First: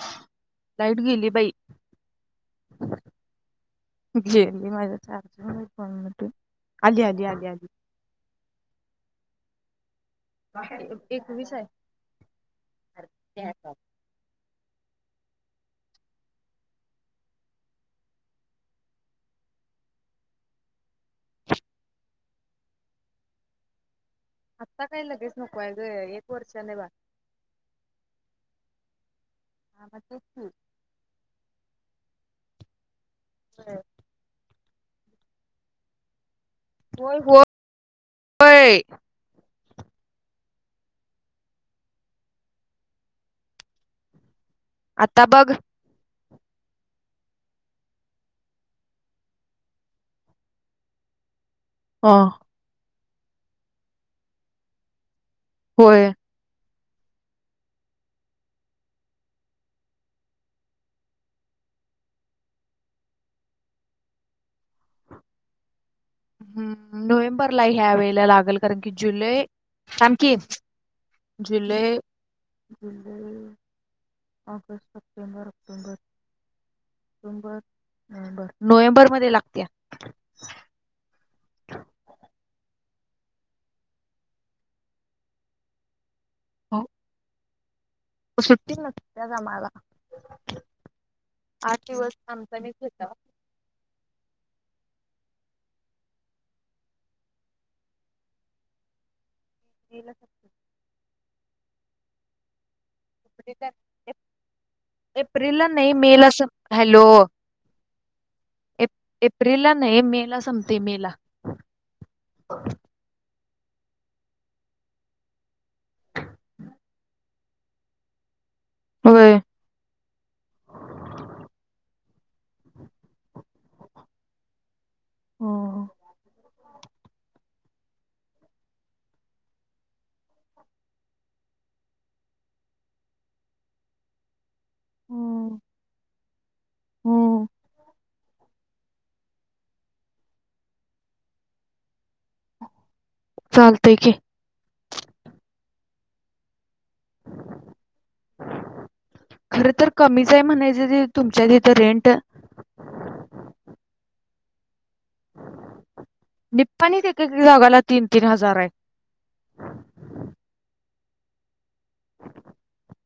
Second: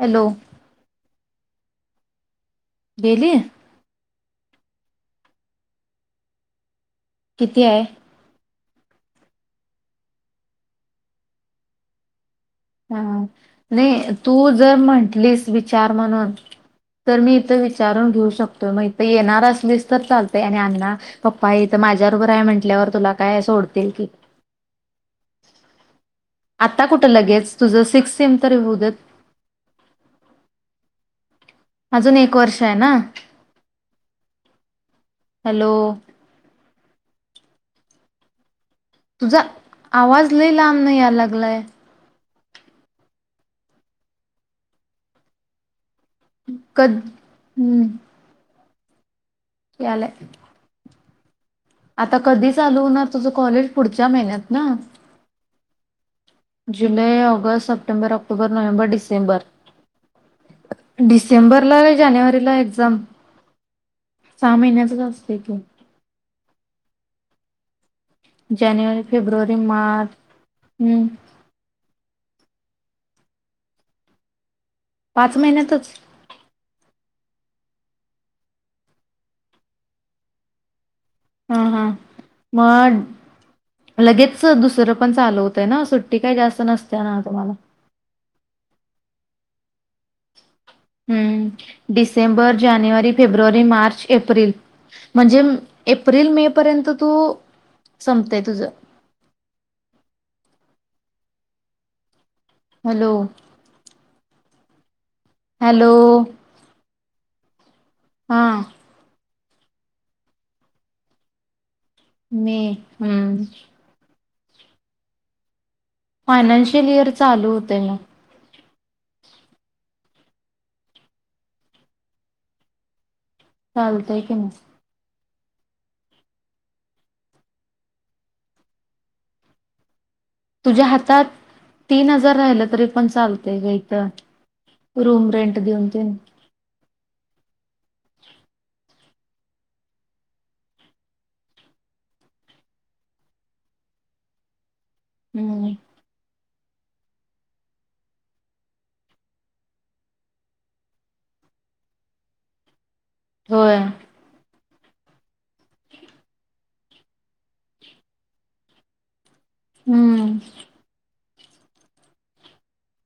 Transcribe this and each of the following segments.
Hello light गेली बाई गेली माझत आली आली किती आली आहे एकविस आहे हा नाही तू जर म्हटलीस विचार म्हणून तर मी इथं विचारून घेऊ शकतोय मग इथे येणार असलीस तर चालतय आणि अण्णा पप्पा इथं माझ्या बरोबर‌ आहे म्हटल्यावर तुला काय सोडतील की आत्ता काय लगेच नकोय गं आता कुठं लगेच तुझं सिक्स सेम तर होऊ देत अजून एक वर्ष आहे ना होय हॅलो होय हो होय तुझा आवाज लय लांबन याय लागलाय आता बघ कद हुं यालय ह आता कधी चालू होणार तुझं कॉलेज पुढच्या महिन्यात ना? होय. जुलै, August, September, October, November, December. डिसेंबरला हाय जानेवारीला एक्झाम. सहा महिन्याचच असते की. नोव्हेंबरला ह्यावेळे आपल्या लागल कारण की जानेवारी जुलै फेब्रुवारी मार्च थांब की हम्म जुलै [unintelligible] [unintelligible] ऑगस्ट, पाच सप्टेंबर, महिन्यातच ऑक्टोबर. नोव्हेंबर मध्ये लागत्या. हा हा मग लगेच दुसरं पण चालू होतय ना. सुट्टी काय जास्त नसत ना तुम्हांला? सुट्टी नसत्याच आम्हांला. [unintelligible] हुं डिसेंबर, आमचा मी जानेवारी, घेतला फेब्रुवारी, मार्च, एप्रिल. म्हणजे एप्रिल मे पर्यंत तू संपतय तुझं केलं [unintelligible] हॅलो. एप्रिल ला नाही हॅलो मे ला सपतय हॅलो. हा. एप्रिल ला नाही मे ला संपतय मे ला मे हुं. फायनान्शियल इयर चालू होतय. होय. चालतंय की नाही. हो. तुझ्या हातात तीन हजार राहिलं तरी पण चालतंय ग इथं. रूम रेंट देऊन ते. हुं. चालतंय की. हुं. [unintelligible] खरं तर कमीच आहे म्हणायचं ते तुमच्या तिथ रेंट होय. निपाणीत एक -एक जागाला तीन- तीन हजार आहे. हुं. [unintelligible]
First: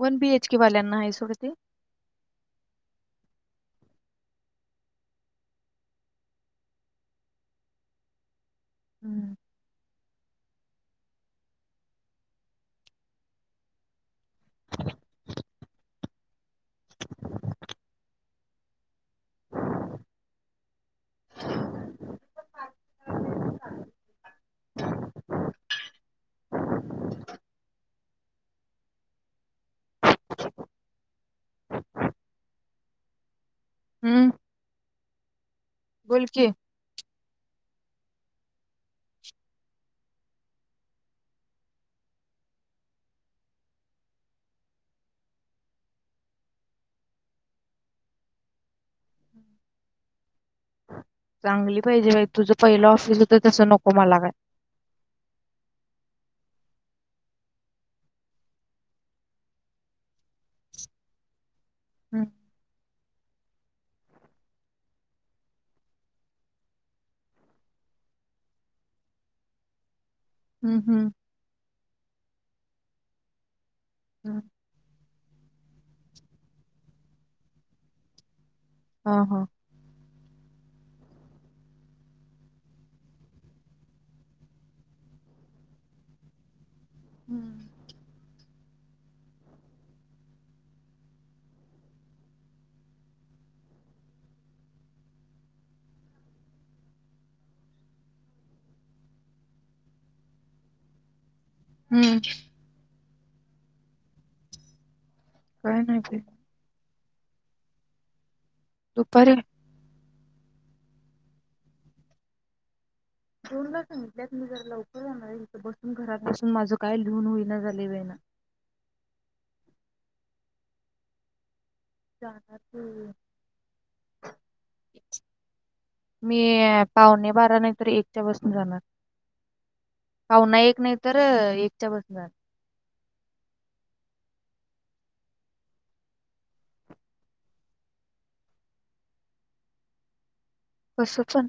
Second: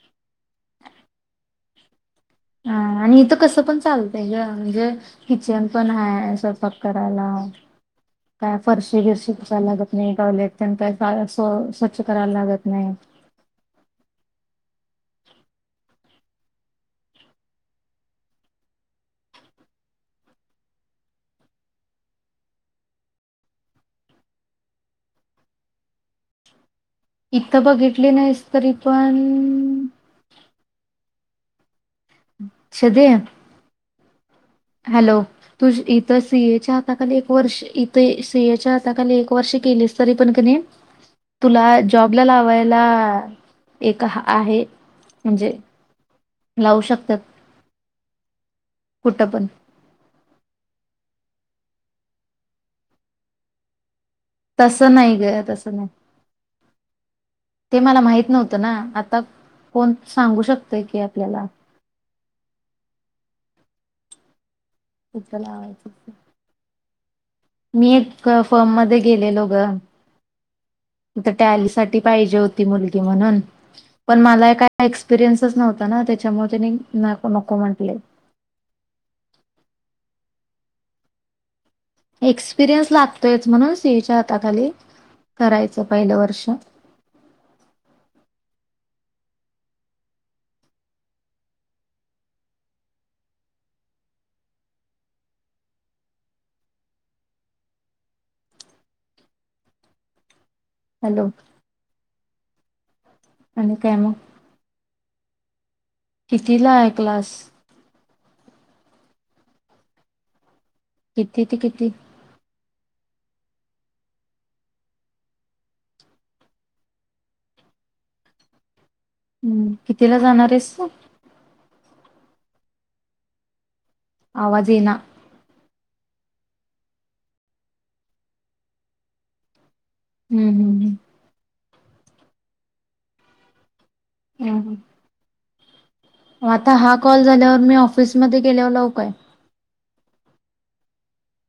वन, बी, एच, के वाल्यांना आहे सोड ते. हा. आणि इथ कसं पण चालतंय ग म्हणजे किचन पण हाय स्वयपाक करायला. काय फरशी बिरशी हम्म फुसाय लागत नाही. नाही टॅब्लेट पण त्यां का स्व स्वच्छ करायला लागत नाही. इथं बघितली नाहीस तरी पण, शदे हुं. हॅलो तुझ इथ सी, ए च्या हाता खाली एक वर्ष- ते सि, ए च्या हाताखाली एक वर्ष केलेस तरी पण का नाही. तुला जॉबला लावायला एक आहे म्हणजे. लावू शकतात कुठं पण चांगली पाहिजे बाई तुझं पहिलं ऑफिस होत तसं नको मला काय. तसं नाही ग तसं नाही. ते मला माहित नव्हतं ना आता कोण सांगू शकतय की आपल्याला, हम् इथं लावायाचं ते मी एक फर्म मध्ये गेलेलो ग हम्म हम्म तिथं टॅली साठी, पाहिजे होती मुलगी म्हणून पण हम्म. मला काय एक्सप्रेन्स नव्हता. ना त्याच्यामुळे त्याने नको नको म्हटले. हा हा एक्सपिरयन्स लागतोयच म्हणून सीईच्या हाता खाली, करायचं पहिलं वर्ष हम्म हॅलो, हम्म आणि काय म काय नाही ते क्लास दुपारी किती ते किती दोनला सांगितल्यात मी जर लवकर जाणार आहे तर बसून घरात बसून माझं काय लिहून होईना झाले बाईना हम् कितीला जाणार आहेस? जानार कि, आवाज येना मी पावणे बारा नाहीतर एकच्या बसन जाणार. हम्म पावना एक हम्म नाही हम्म. तर एकच्या बसन जाणार. हम् ह आता हा कॉल झाल्यावर मी ऑफिसमध्येध्ये गेल्यावर लवू काय? कस पण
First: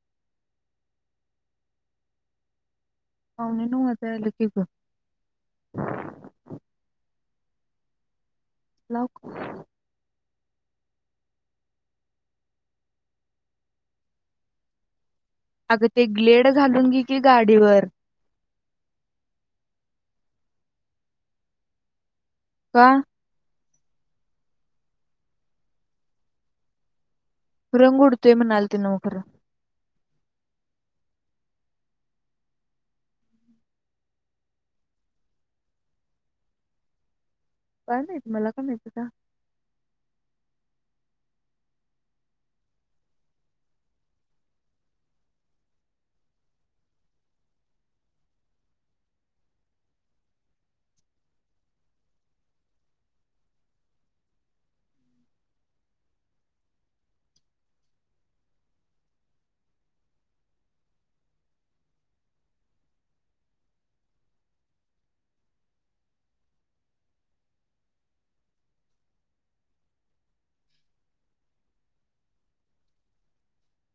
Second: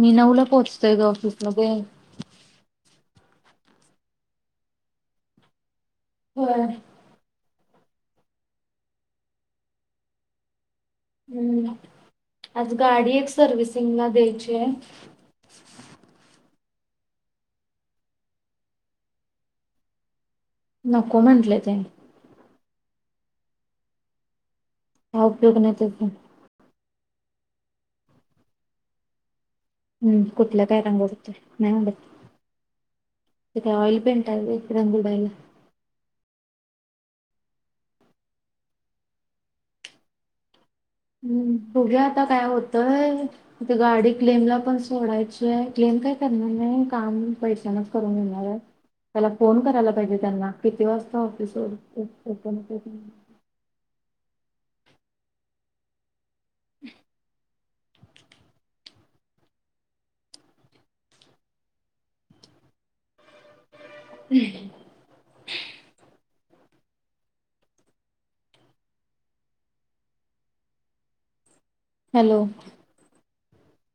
मी नऊला पोहोचतोय ग ऑफिस मध्ये, पाहुणेनऊ वाजाय आलं कि ग होय. लावूका हम्म आज गाडी एक सर्व्हसिंगला द्यायची आहे. अग ते ग्लेड घालून घे की गाडीवर नको म्हटले ते का काही उपयोग नाही त्याचा रंग उडतोय मनालती नव खर हम्म कुठल्या काय रंग उडतय नाही उडत, त काय ऑइल पेंट आहे एक रंग उडायला, काय माहित मला का माहती का, हम्म बघूया आता काय होतय ते गाडी क्लेम ला पण सोडायचीय क्लेम, काय करणार नाही काम पैशनाच करून घेणार आहे. त्याला फोन करायला पाहिजे त्यांना किती वाजता ऑफिसवर, ह हम् हॅलो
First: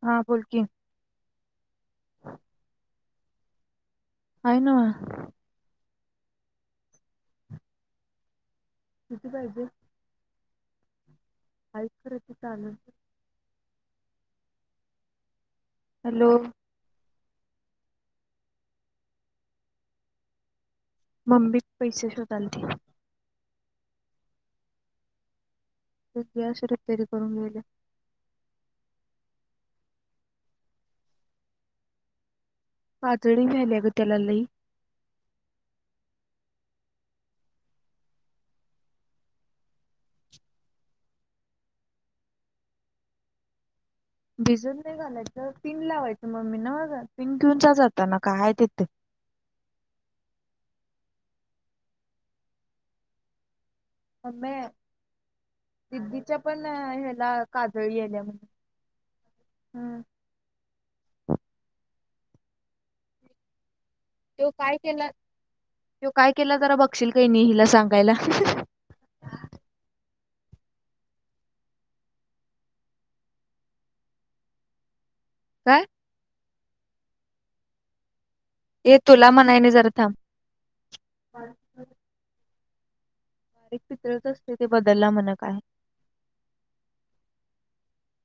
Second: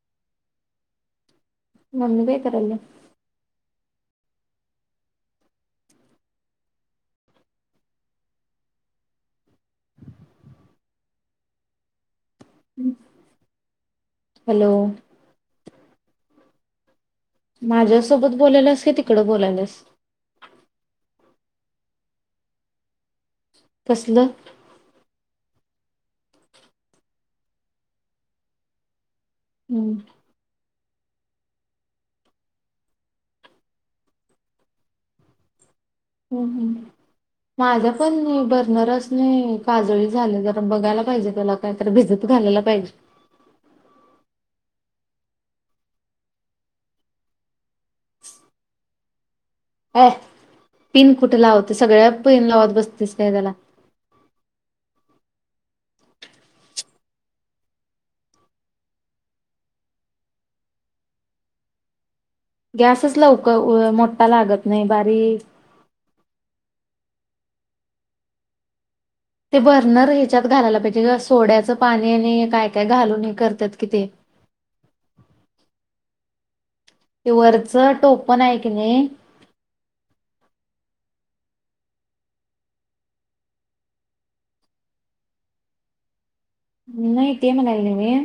हा बोल की मम्मी काय करायले. आहेना, किती पाहिजे? तिचा आनंद हॅलो हॅलो माझ्यासोबत बोलायल्यास की तिकडं बोलायल्यास? मम्मी पैशे शोधालती कसलं? ते गॅस रिपेरी करून गेले. हम्म. काजळी व्हाल्या गं त्याला लई. हम्म हम्म माझं पण बर्नरासानी काजळी झाल्या जरा बघायला पाहिजे त्याला काहीतरी भिजत घालायला पाहिजे. भिजून नाही घालायचं पिन लावायचं मममी नवं ग पिन घेऊन जाताना काय आहे तिथे? ऐ पिन कुठे लावते सगळ्या पिन लावत बसतेस का त्याला. मम्मे दीदीच्या पण ह्याला काजळी याल्या म्हण. हम्म. गॅसच लवकर मोठा लागत नाही बारीक त्यो काय केला जरा बघशील का हीनी हिला सांगायला. ते बर्नर ह्याच्यात घालायला पाहिजे ग सोड्याचं पाणी आणि काय काय घालून हे करत्यात कि ते. [inaudible] काय? ते वरचं टोप ये तुला म्हणायले जरा थांब बारीक चितळच असतय ते बदलला म्हण काय. नाही ते म्हणायले मी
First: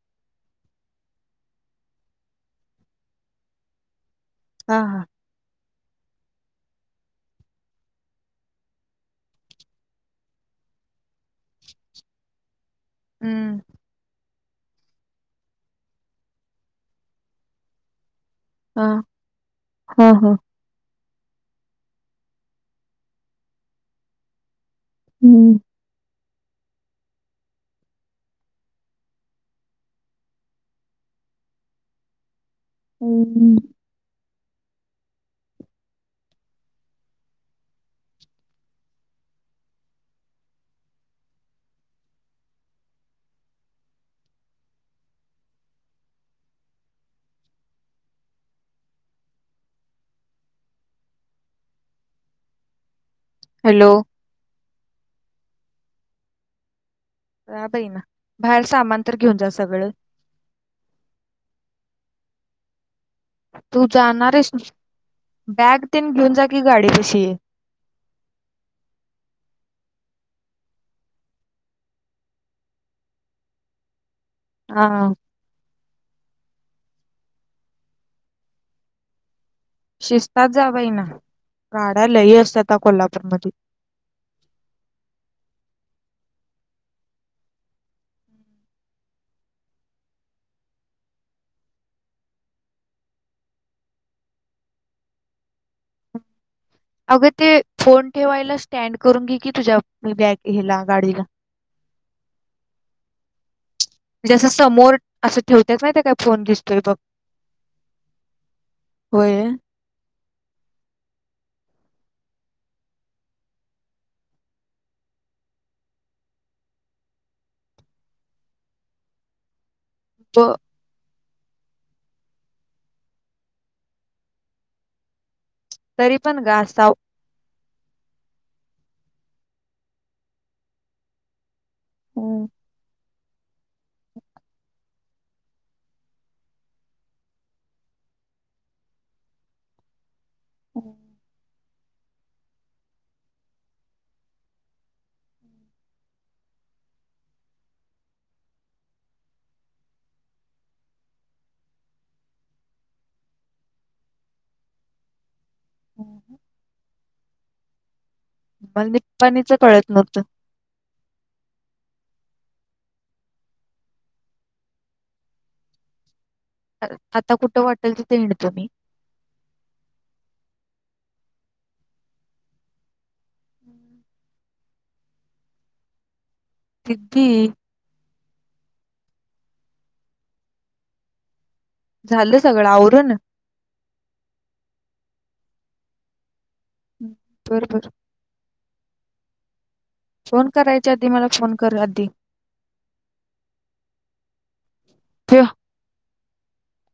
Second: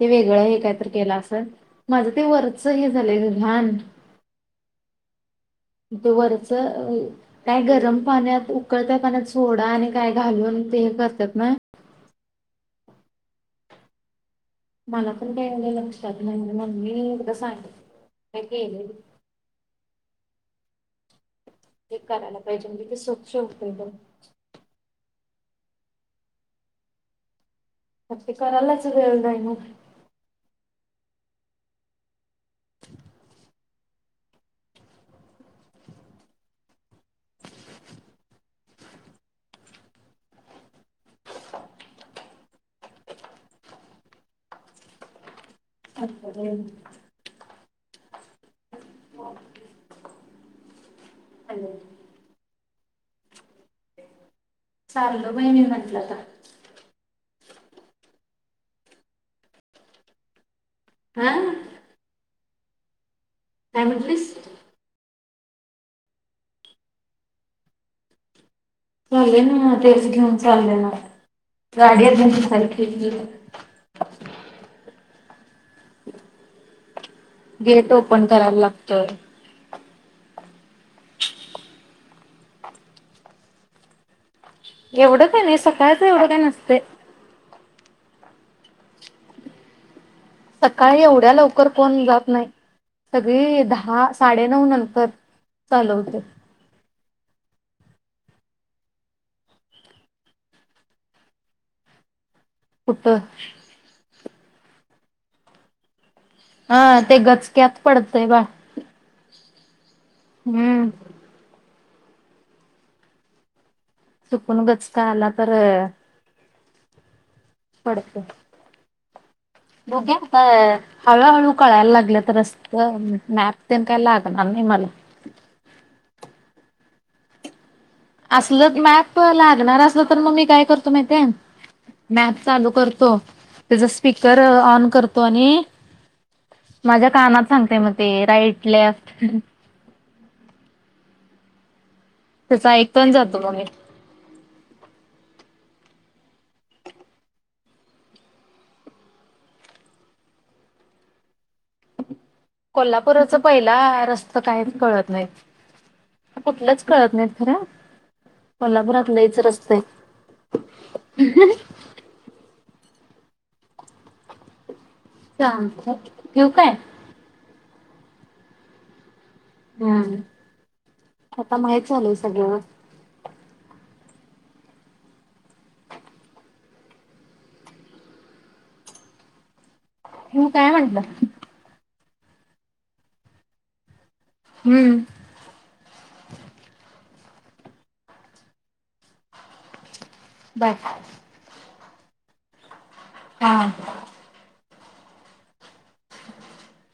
ते वेगळं ये हे काय तर केला असल माझं ते वरच हे झालंय घाण. हा हा वरच काय गरम पाण्यात उकळत्या पाण्यात सोडा आणि काय घालून ते हे करतात नवं. हम्म. मला पण काय एवढं लक्षात नाही मम्मी एकदा सांगि काय केलेली. हं हं. ते करायला पाहिजे म्हणजे ते स्वच्छ होते एकदम. हम्म. मग ते करायलाच वेळ नाही नवं. हम्म. [unintelligible] [unintelligible] हॅलो चाल्लो वहिणी म्हंटल आता. जा बाई ना बाहेर सामान तर घेऊन जा सगळं. हा काय तू म्हटलीस जाणार आहेस? बॅग तेन घेऊन जा की गाडी पशी. चालले नवं तेच घेऊन चालले ना. गाडी अजून पुसायची आहे मी. हा गेट ओपन करायला लागतोय. शिस्तात जा बाई ना गाड्या लई असतात कोल्हापूर मध्ये. एवढं काही नाही सकाळी तेवढं काय नसतय. सकाळी एवढ्या लवकर कोण जात नाही. सगळे दहा साडेनऊ नंतर, चालू होतय. अगं ते फोन ठेवायला स्टँड करून घे की, तुझ्या मी बॅग गाडीला. कुठं? जसं समोर असं ठेवत्यात माहितेय काय फोन दिसतोय बघ. हा ते गचक्यात पडतंय बाळ व्हय हम्म. चुकून गचका आला तर पडतय. बुघ्या ब ह हळूहळू कळायला लागलेत रस्त, मॅप तेन काय लागणार नाही मला. तरी पण ग आसाव. असल मॅप लागणार असल तर मग मी काय करतो माहित आहे मॅप हम्म चालू करतो, त्याचा स्पीकर ऑन करतो आणि माझ्या कानात सांगतेय मग ते राईट, लेफ्ट हम्म. त्याच ऐकतो आणि जातो मग मी. कोल्हापुरच पहिला रस्ता काहीच कळत नाहीत. हम्म कुठलंच कळत नाहीत खर. मला कोल्हापुरात लईच निप्पाणीच रस्तय. कळत नव्हतं चालतंय. ठेवू काय? आता कुठं वाटेल तित हिंडतो मी. हम्म आता माहित झालय सगळ. किती? ठिऊ काय म्हटलं? झालं सगळं आवरुण? हम्म. बरबर. फोन बाय करायच्या आधी, मला फोन कर आधी. हा. ठेव. [inaudible]